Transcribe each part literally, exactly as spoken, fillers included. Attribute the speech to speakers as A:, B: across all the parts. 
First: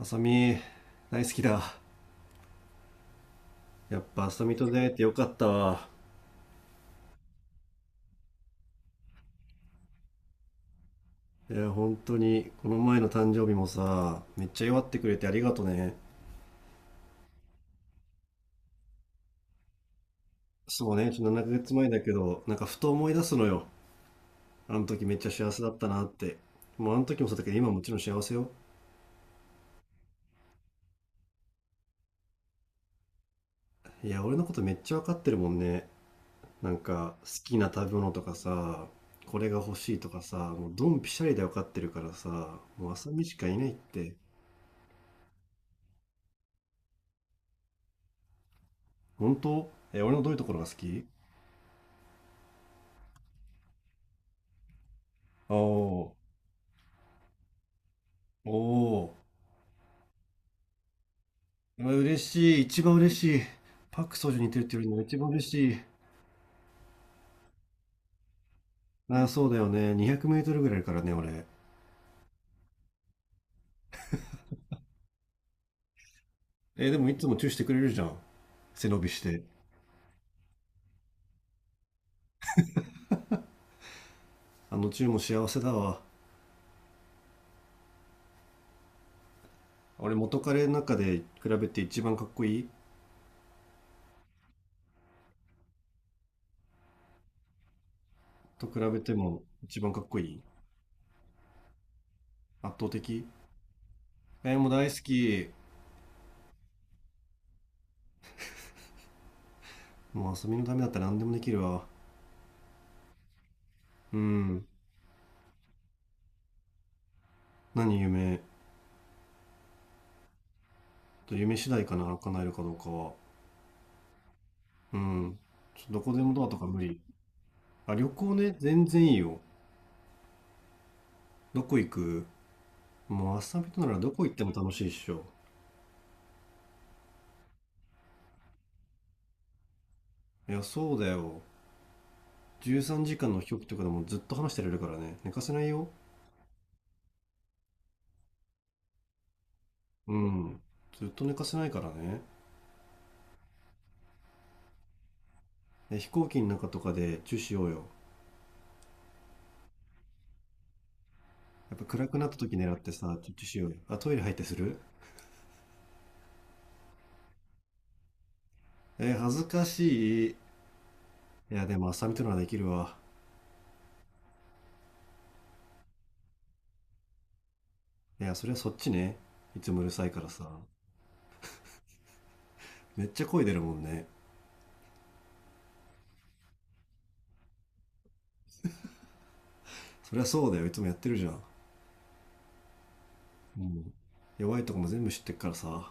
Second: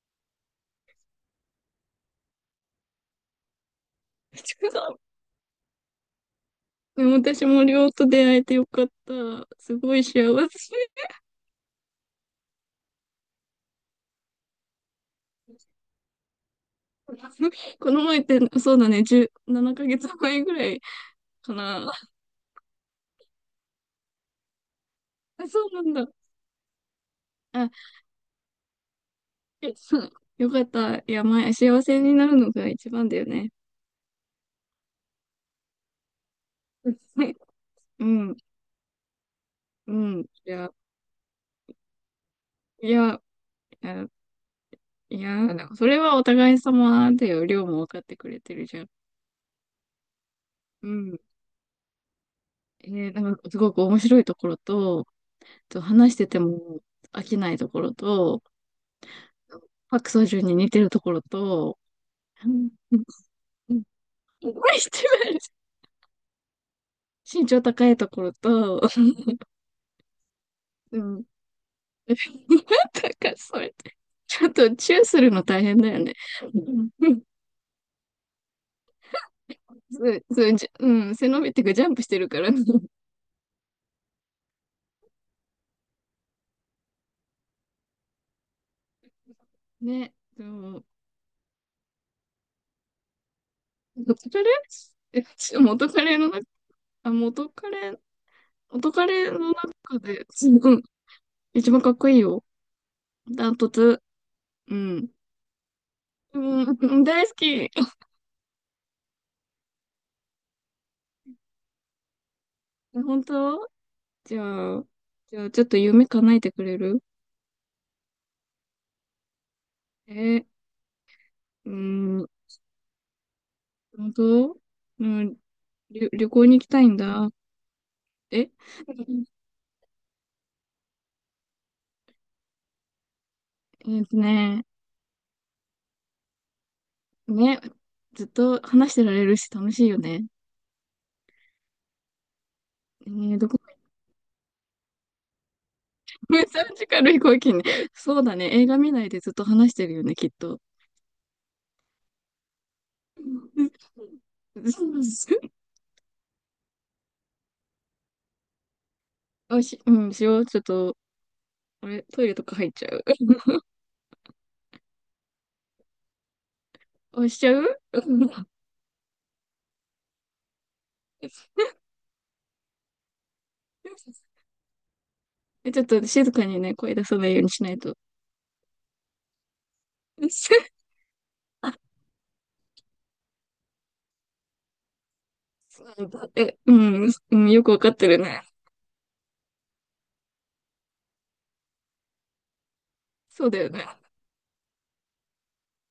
A: あさみ、大好きだ。やっぱあ さ
B: ち
A: みと
B: か
A: 出
B: さ
A: 会え
B: ん、
A: てよかったわ。
B: でも私もりょうと出会えてよかった。すごい幸せ。
A: いや、本当に、この前の誕生日もさ、めっちゃ祝ってくれてありがとね。
B: この前って、そうだね、じゅうななかげつまえぐらい
A: そうね、ちょっと7
B: か
A: ヶ月前
B: な。
A: だけど、なんかふと思い出すのよ。あの時めっちゃ
B: あ、
A: 幸
B: そ
A: せだっ
B: うな
A: た
B: ん
A: なっ
B: だ。
A: て。もうあの時もそうだけど、
B: あ、
A: 今もちろん幸せよ。
B: えそうよかった。いや、前、幸せになるのが一番だよね。
A: いや、俺のことめっちゃわかってるもんね。なんか、好 きな食べ
B: う
A: 物とか
B: ん、
A: さ、これが欲
B: う
A: しいと
B: ん。
A: か
B: い
A: さ、も
B: や、
A: うドンピシャリでわかってるからさ、も
B: い
A: うあさ
B: や、
A: みしかいないっ
B: いや、
A: て。
B: いやなんかそれはお互い様だよ。りょうも分かってくれてるじゃん。
A: 本当？え、俺のどういうところが好
B: う
A: き？
B: ん。えーなんかすごく面白いところと、
A: ああ
B: と
A: ー。
B: 話してても飽きないところと、
A: おお
B: パクソジュンに似てるところと、
A: ー、う嬉
B: う
A: しい、
B: ん、
A: 一番
B: うん、
A: 嬉しい。
B: うん、
A: パク・ソジュに似て
B: こ
A: るって
B: れ
A: いう
B: 一
A: のが一番
B: 番
A: 嬉しい。
B: 身長高いところと、
A: ああ、そうだよね。にひゃくメートルぐらいあるか
B: う
A: らね、
B: ん、なん
A: 俺。
B: かそれ、ちょっとチューするの大変だよね。
A: えーでも
B: う
A: い
B: ん、
A: つもチューしてくれるじゃん。背伸びして。
B: そうそう、じうん、背伸びっていうかジャンプしてるからね。
A: あのチューも幸せだわ。俺、
B: ね、
A: 元
B: で
A: 彼の
B: も、
A: 中で比べて一番かっこいい。
B: 元カレ、え、ち元カレの中、あ、元カレ、
A: と比
B: 元
A: べ
B: カ
A: て
B: レの
A: も一番
B: 中
A: かっこ
B: で、う
A: いい。
B: ん、一番かっこいいよ。
A: 圧倒的。
B: ダントツ。
A: えーもう
B: う
A: 大好
B: ん。
A: き。
B: うん、大好き。
A: もう遊びのためだったら何でもできるわ。
B: 本当？
A: う
B: じ
A: ん。
B: ゃあ、じゃあ、ちょっと夢叶えてくれる？
A: 何？夢？
B: えー、
A: と夢次
B: うー
A: 第かな、
B: ん、
A: 叶えるかどうかは。
B: 本当。
A: う
B: うん、
A: ん。ちょど
B: 旅、
A: こで
B: 旅
A: もド
B: 行
A: アと
B: に行
A: か
B: きた
A: 無
B: いん
A: 理。
B: だ。
A: あ、旅行
B: え、
A: ね、全然いいよ。どこ行く？もう朝びとな
B: え
A: ら
B: ー
A: ど
B: と
A: こ行っても
B: ね、
A: 楽しいっしょ。
B: ね、ずっと話してられるし楽しいよね。
A: いや、そうだよ。13
B: え
A: 時間
B: ー、
A: の
B: ど
A: 飛
B: こ
A: 行機とかでもずっと話してられるからね。寝かせないよ。
B: さんじかん の飛行機ね。そうだね、映画見ないでずっと話してるよ
A: う
B: ね、きっ
A: ん。
B: と。
A: ずっと寝かせないからね。
B: うん。
A: で、飛行機の中とかでチューしようよ。
B: あ、し、うん、しよう。ちょっと、
A: やっぱ
B: あれ、
A: 暗く
B: ト
A: な
B: イ
A: っ
B: レ
A: た
B: と
A: 時
B: か入
A: 狙
B: っ
A: っ
B: ちゃ
A: て
B: う？
A: さ、チュチュしようよ。あ、トイレ入ってする？
B: あ、しちゃう。うん。
A: えー、恥ずかしい。い や、でも朝びとならできるわ。
B: え、ちょっと静かにね、声出さないようにしないと。
A: いや、それはそっちね。いつもうるさいからさ。
B: あ、
A: めっちゃ声出るもんね。
B: そうだ。え、うん、うん、よくわかってるね。
A: そりゃそうだよ。いつもやってるじゃん。
B: そうだ
A: う
B: よね。
A: ん。弱いとこも全部知ってっからさ。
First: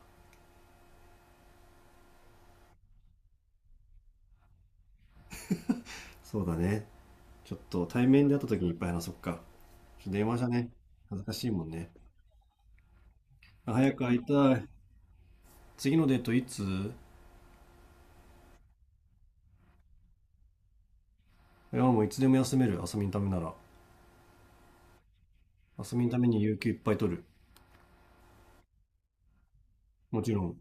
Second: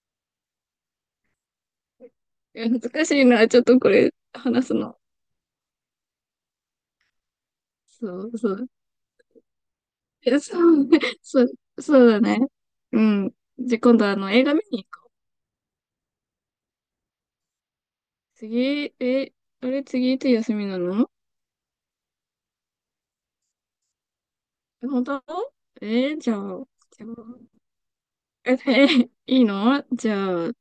B: え、恥ずかしいな、ちょっとこれ、話すの。
A: そうだね。ちょっと対面
B: そ
A: で会
B: う
A: った
B: そ
A: 時
B: う。
A: にいっぱい話そっか。ちょっと電話
B: え、
A: じゃ
B: そ
A: ね。
B: うね、
A: 恥ずか
B: そ
A: し
B: う、
A: いもんね。
B: そうだね。うん。
A: あ、
B: じゃ、
A: 早
B: 今
A: く
B: 度
A: 会
B: あ
A: い
B: の、映
A: た
B: 画見
A: い。
B: に行こう。
A: 次のデートいつ？
B: 次、え、あれ、次いつ休みなの？
A: いや、もういつでも休める。遊びのためなら。
B: え、本当？
A: 遊びのた
B: え、
A: め
B: じゃ
A: に有
B: あ、
A: 給いっぱい
B: じゃ
A: 取る。
B: あ、え、えいいの？じゃ
A: もちろ
B: あ、ん
A: ん。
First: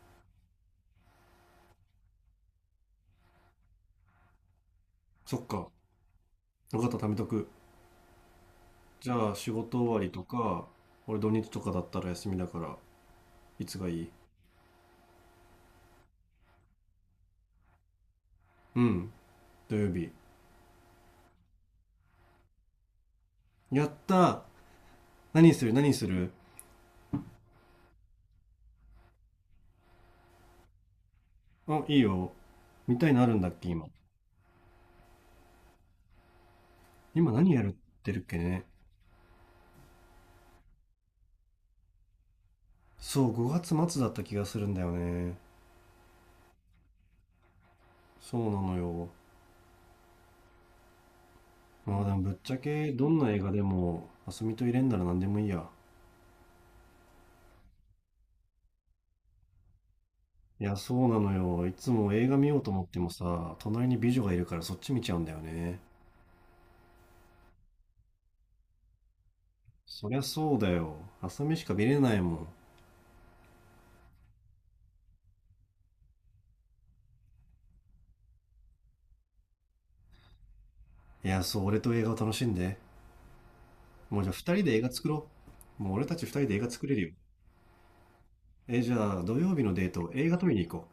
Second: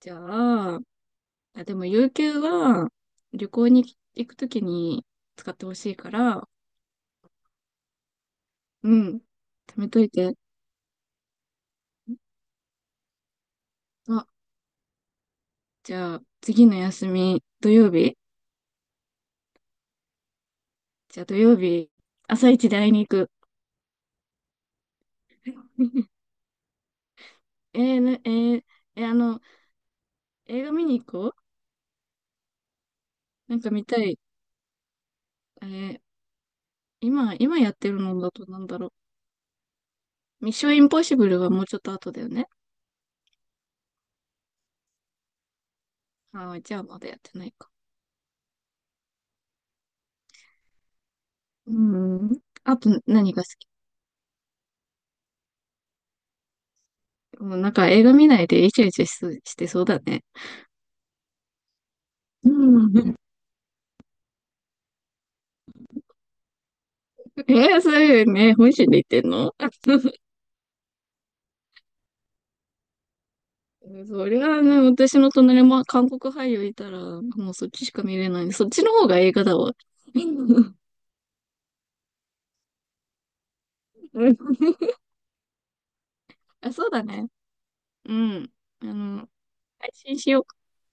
B: じゃあ、あ、でも、有給は、旅行に行くときに
A: そっ
B: 使って
A: か。
B: ほしいから、
A: よかった、貯めとく。
B: う
A: じ
B: ん、
A: ゃあ、仕事
B: 貯
A: 終
B: め
A: わ
B: と
A: り
B: い
A: と
B: て。
A: か、俺土日とかだったら休みだから、いつがいい？
B: あ、じゃあ、次の休み、土曜日？
A: うん、土曜日。
B: じゃあ、土曜日、朝一で会いに行く。
A: やったー。何する何 する？
B: えー、な、えーえーあの、映画見に行こう。
A: あ、いいよ。見たいのあるんだっ
B: なん
A: け、
B: か見
A: 今？
B: たい。え
A: 今
B: 今、
A: 何
B: 今
A: やる
B: や
A: っ
B: ってる
A: てる
B: の
A: っ
B: だ
A: け
B: とな
A: ね。
B: んだろう。ミッションインポッシブルはもうちょっと後だよね。
A: そう、ごがつ末だった気がするんだよね。
B: ああ、じゃあまだやってないか。
A: そうなのよ。
B: う
A: まあでも
B: ん。
A: ぶっちゃ
B: あ
A: け
B: と
A: どんな
B: 何
A: 映
B: が好
A: 画で
B: き？
A: も、あすみと入れんなら何でもいいや。
B: もうなんか映画見ないでイチャイチャしそうしてそうだね。
A: いや、そうなのよ。いつも映画見
B: う
A: ようと思っても
B: ん。
A: さ、隣に美女がいるからそっち見ちゃうんだよね。
B: えー、そういうね、本心で言ってんの？
A: そりゃ そうだよ。あすみしか見れないもん。
B: そりゃあね、私の隣も韓国俳優いたら、もうそっちしか見れない。そっちの方が映画だわ。うん。
A: いや、そう、俺と映画を楽しんで。もうじゃあ二人で 映画作ろう。もう俺たち二人で映画
B: あ、
A: 作
B: そう
A: れる
B: だ
A: よ。
B: ね。うん。
A: え、
B: あ
A: じゃあ
B: の、
A: 土曜日のデー
B: 配
A: ト、
B: 信
A: 映
B: し
A: 画
B: よう
A: 撮り
B: か。
A: に行こ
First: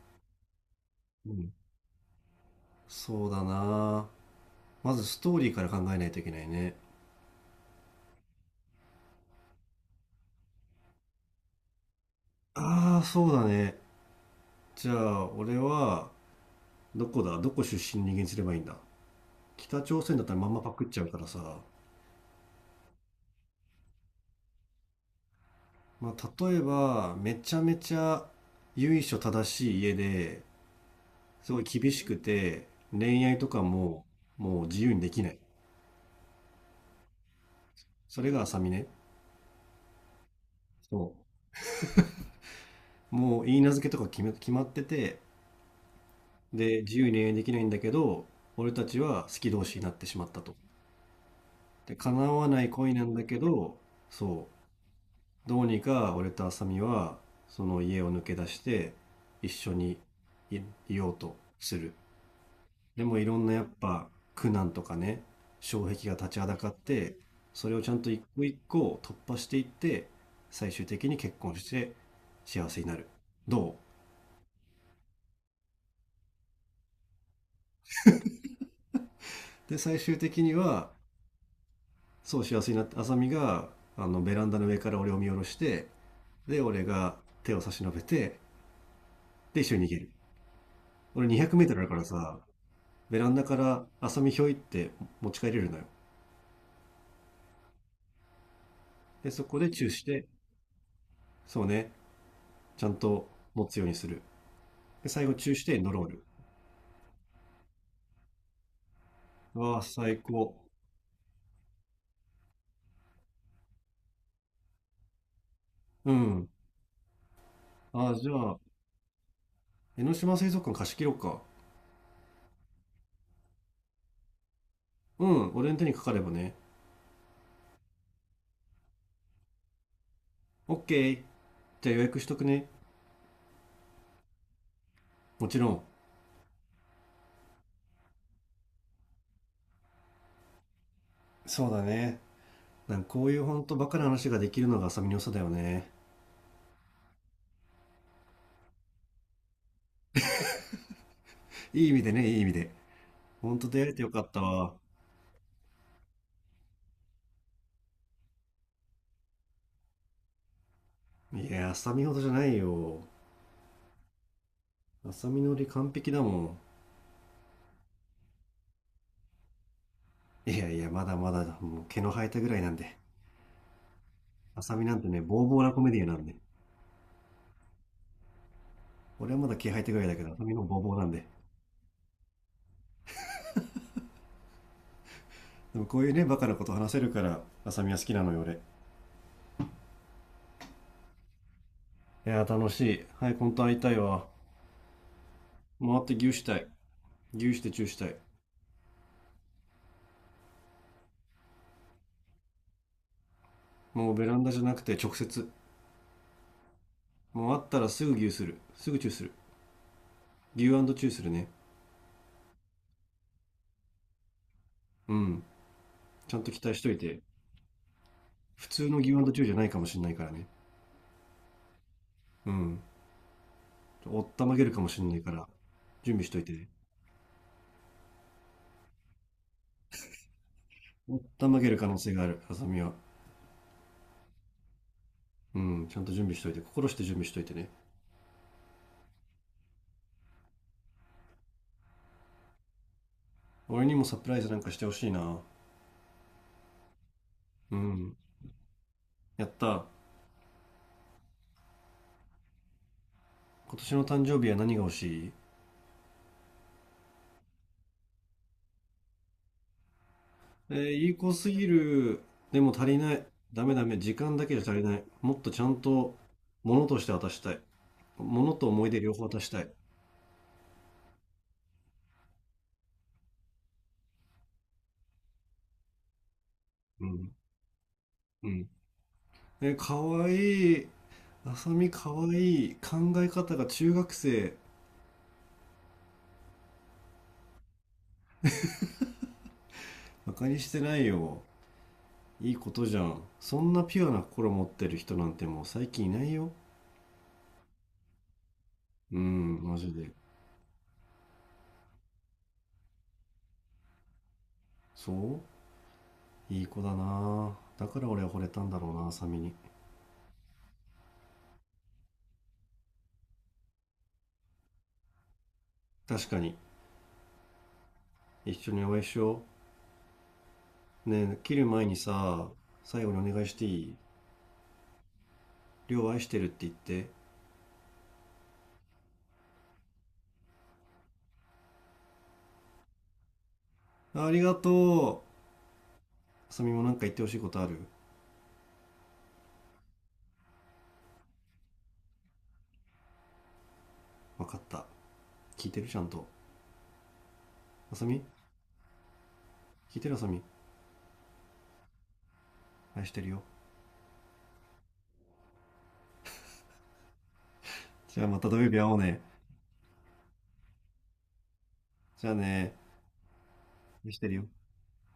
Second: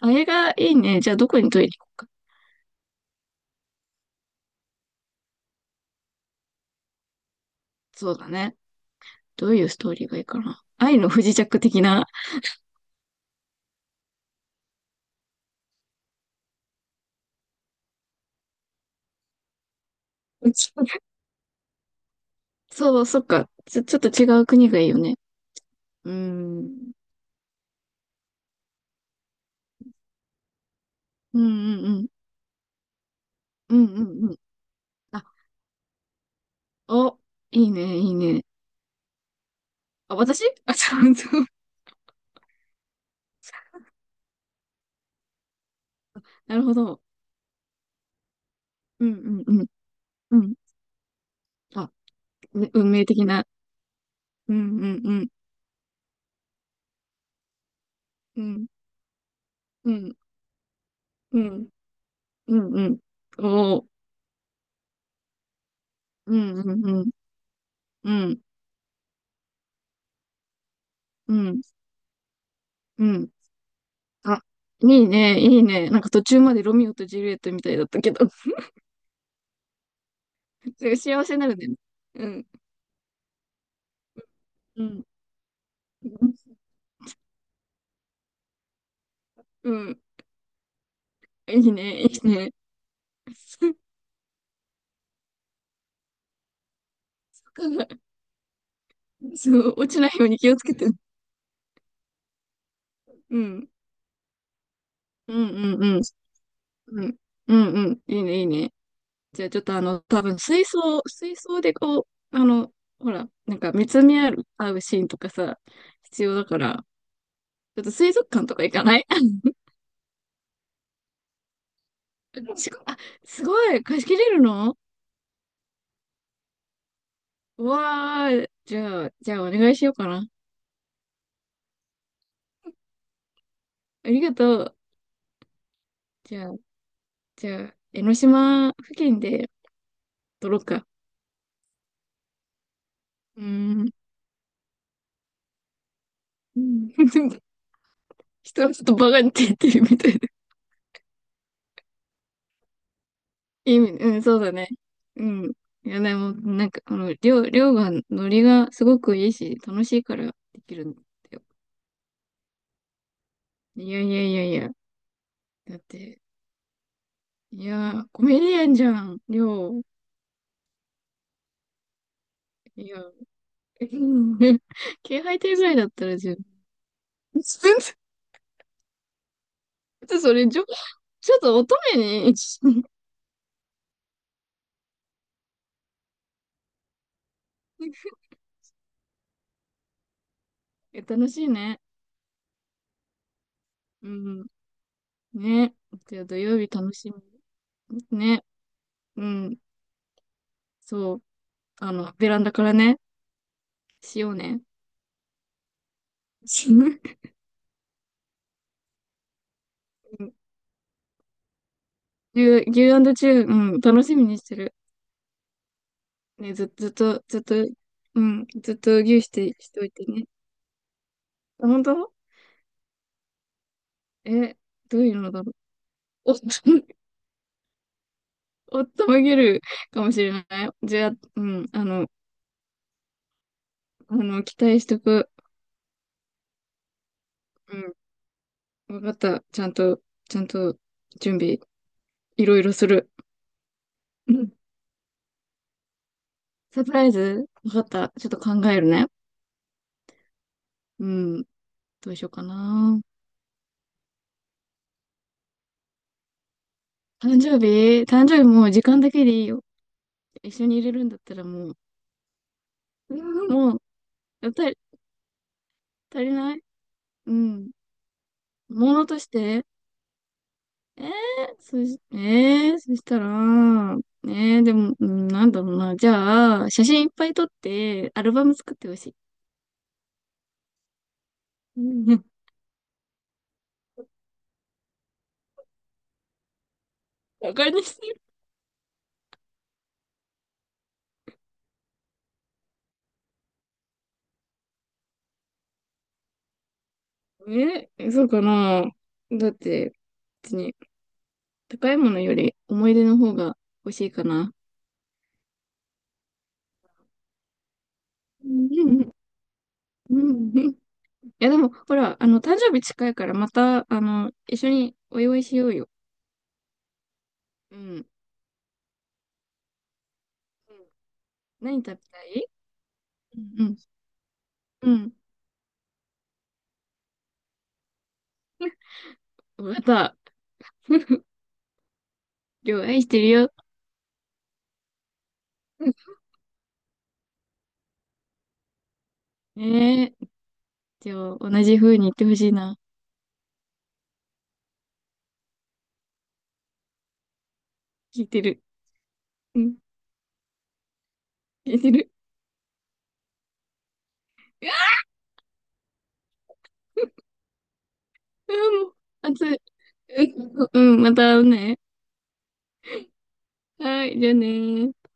B: あ、映画いいね。じゃあど
A: う。う
B: こに
A: ん。
B: 撮りに行こうか。
A: そうだな。まずストーリーから考えないといけないね。
B: そうだね。どういうストーリーがいいかな。愛の不時着的な。
A: ああ、そうだね。じゃあ、俺は、どこだ？どこ出身の人間にすればいいんだ？北朝鮮だったらまんまパクっちゃう からさ、
B: そう、そっか。ちょ、ちょっと違う国がいいよね。う
A: まあ、例え
B: ん。
A: ばめちゃめちゃ由緒正しい家で、
B: うん
A: すごい
B: うん
A: 厳
B: う
A: し
B: ん。
A: くて、恋愛とか
B: うん
A: も
B: うんうん。
A: もう自由にでき
B: あ、
A: ない。
B: お、いいね、いい
A: それが
B: ね。
A: 浅見ね。
B: あ、私。 あ、そ
A: そ
B: うそう。
A: う、もういい名付けとか決め、決まってて、
B: なるほ
A: で自
B: ど。
A: 由に恋愛できないんだけど、俺たち
B: うん
A: は好き
B: うんう
A: 同
B: ん。
A: 士になってしまっ
B: う
A: たと。
B: ん。あ、
A: で叶わない
B: ね、運
A: 恋な
B: 命
A: んだ
B: 的
A: け
B: な。
A: ど、そ
B: う
A: う、
B: んうんうん。
A: どうにか俺と浅見はその家を抜け
B: う
A: 出し
B: ん。
A: て一緒
B: う
A: に
B: ん。
A: いようと
B: うん。
A: する。
B: うん。
A: でもいろんなやっ
B: おお。
A: ぱ苦難とかね、障壁が立
B: う
A: ちはだ
B: ん
A: かっ
B: うんうん。
A: て、それをちゃんと
B: う
A: 一
B: ん。
A: 個一個突破していって、最終的に
B: う
A: 結婚
B: ん。
A: して幸せにな
B: う
A: る。
B: ん。
A: ど
B: あ、いいね。いいね。なんか途中までロミオとジュリエットみたいだったけど。
A: う？で最終的には
B: 幸せになるね。う
A: そう
B: ん。
A: 幸せになって、浅見があのベランダの上
B: う
A: から
B: ん。
A: 俺を見下ろして、
B: うん。
A: で俺が手を差し伸べて、で
B: う
A: 一緒に逃げ
B: ん、
A: る。俺
B: いい
A: にひゃくメートル だか
B: ね。
A: ら
B: いい
A: さ、
B: ね。
A: ベランダか ら浅見ひょいって持ち帰れるのよ。で、そ
B: そ
A: こで
B: う、
A: チ
B: 落
A: ュー
B: ち
A: し
B: ないよ
A: て、
B: うに気をつけて。
A: そうね、ちゃんと
B: う
A: 持
B: ん。
A: つようにする。で、最後
B: う
A: チ
B: ん
A: ューし
B: う
A: て
B: ん
A: ノ
B: う
A: ロ
B: ん。
A: ール。
B: うん。うんうん。いいね。いいね。じゃあちょっと
A: わ
B: あ
A: あ、
B: の、
A: 最
B: 多分
A: 高。
B: 水槽、水槽でこう、あの、ほら、なんか見つめ合う、合うシーンとかさ、
A: う
B: 必要だ
A: ん。
B: から、ちょっと
A: あ
B: 水
A: あ、じ
B: 族
A: ゃ
B: 館と
A: あ、
B: か行かない？
A: 江ノ島水族館貸し切ろうか。
B: すご、 あ、すごい、貸し切れるの？
A: うん、俺の手にかかればね。
B: うわー、じゃあ、じゃあお願いしようかな。
A: オッケー。じゃあ予約しとくね。
B: ありがとう。
A: もちろん。
B: じゃあ、じゃあ、江ノ島付近で撮ろうか。
A: そうだね。なんかこうい
B: う
A: うほんと
B: ー
A: バ
B: ん。
A: カな話ができるのが浅見の良さだよね。
B: うん。 人はちょっとバカにって言ってるみたい。
A: いい意味でね、いい意味で。ほんと
B: 意
A: 出
B: 味、
A: 会えてよ
B: う
A: か
B: ん、
A: っ
B: そ
A: た
B: うだね。
A: わ。
B: うん。いや、でも、なんか、あの、りょう、りょうが、ノリがすごくいいし、楽しいからできるんだよ。
A: いや、浅見ほどじゃないよ。
B: いやいやいやいや。
A: 浅見のり
B: だっ
A: 完璧だ
B: て、
A: もん。
B: いや、コメディアンじゃん、りょう。
A: いやいや、まだまだ、もう毛の生えたぐらいなん
B: い
A: で。
B: や、うん、
A: あさなんてね、
B: 気配
A: ボー
B: 艇
A: ボー
B: ぐ
A: な
B: らい
A: コ
B: だっ
A: メディア
B: た
A: ンな
B: ら
A: んで。
B: 十分。全
A: 俺はまだ毛生えたぐらいだ
B: 然、
A: けど、
B: そ
A: あさ
B: れ、
A: み
B: ち
A: の
B: ょ、
A: ボーボーなんで。
B: ちょっと乙女に。
A: でもこういうね、バカなこと話せるから、あさは好きなのよ、俺。い
B: え。 楽しいね。
A: やー、楽しい。はい、本当会いたい
B: う
A: わ。
B: ん。ね。
A: もう会
B: じ
A: っ
B: ゃあ
A: て
B: 土
A: 牛した
B: 曜
A: い。
B: 日楽し
A: 牛してチューしたい。
B: み。ね。うん。そう。あの、ベランダからね、
A: もう
B: し
A: ベ
B: よう
A: ランダじゃ
B: ね。
A: なくて直接。もう会ったらすぐ牛する。すぐチューする。牛チューするね。
B: 牛、牛チュー、うん、楽しみにしてる。
A: うん。ちゃんと
B: ね、
A: 期
B: ず、
A: 待し
B: ず
A: と
B: っ
A: いて。
B: と、ずっと、うん、
A: 普
B: ずっ
A: 通
B: と
A: の牛チ
B: 牛
A: ュ
B: し
A: ーじゃ
B: て、
A: ない
B: し
A: か
B: てお
A: も
B: い
A: しん
B: て
A: ないか
B: ね。
A: らね。
B: あ、本当？
A: うん。おったま
B: え、
A: げるかも
B: ど
A: し
B: う
A: ん
B: い
A: な
B: う
A: いか
B: のだ
A: ら、
B: ろう。
A: 準備し
B: お
A: と
B: っ
A: い
B: と、
A: てね。
B: おっとめげるかもしれない。じゃあ、
A: おっ
B: う
A: たま
B: ん、
A: げる
B: あ
A: 可能
B: の、
A: 性がある、あさみは。
B: あの、期待しとく。
A: うん、ちゃんと準備しといて、心して準備しといてね。
B: うん、わかった。ちゃんと、ちゃんと、準備、いろいろする。
A: 俺にもサプ
B: う
A: ライズ
B: ん、
A: なんかしてほしいな。
B: サプライズわ
A: う
B: かった。
A: ん。
B: ちょっと考えるね。
A: やった。
B: うん、どうしようかな。
A: 今年の誕生日は何が欲しい？
B: 誕生日誕生日もう時間だけでいいよ。一緒
A: え
B: に入
A: ー、
B: れる
A: い
B: ん
A: い
B: だっ
A: 子
B: たら、
A: すぎ
B: も
A: る。でも足りない。
B: う、
A: ダメ
B: もう、
A: ダメ。時間だ
B: やっ
A: けじ
B: ぱ
A: ゃ
B: り
A: 足りない。もっとちゃんと、
B: 足りない。
A: 物として渡
B: う
A: したい。
B: ん。
A: 物と思い
B: も
A: 出
B: の
A: 両
B: とし
A: 方渡した
B: て。
A: い。
B: えー、そし、えー、そしたら、えー、でも、うん、なんだろうな。じゃあ、写真
A: う
B: いっぱ
A: ん。
B: い撮って、アルバ
A: う
B: ム
A: ん。
B: 作ってほしい。
A: えー、かわいい。あさ
B: う
A: みか
B: ん。
A: わ いい。考え方が中学生。
B: バカにして
A: 馬鹿にしてないよ。いいことじゃん。そんなピュアな心持ってる人なんてもう最近いないよ。
B: る？え、そうかな。
A: う
B: だっ
A: ん、マジ
B: て、
A: で。
B: 別に、高いものより思い出の方が欲しいかな。
A: そう、いい子だな。だから俺は惚れ
B: う
A: たんだろう
B: ん。
A: な、サミに。
B: うん、いや、でも、ほら、あの、誕生日近いから、また、あの、一緒にお祝いしようよ。
A: 確かに。
B: うん。
A: 一緒にお会いしよ
B: うん、
A: う。ねえ、切る
B: 何食
A: 前
B: べ
A: に
B: たい？
A: さ、最後にお願いし
B: う
A: てい
B: ん。
A: い？
B: うん。
A: りょう愛してるって言って。
B: また、両愛してるよ。
A: ありがとう。あさみもなんか言ってほしいことある？
B: ねえ。じゃあ、同じ風に言ってほしいな。
A: わかった。聞いてる、ちゃんと。あさみ。
B: 聞いてる。うん、
A: 聞いてる？あさみ、
B: 聞いてる。
A: 愛してるよ。
B: あ、
A: じゃあまた土曜日会
B: も
A: お
B: う、
A: うね。
B: 熱い。うん、うん、また会うね。
A: じゃあね。
B: は
A: 愛し
B: い、じ
A: て
B: ゃ
A: る
B: あ
A: よ。
B: ねー。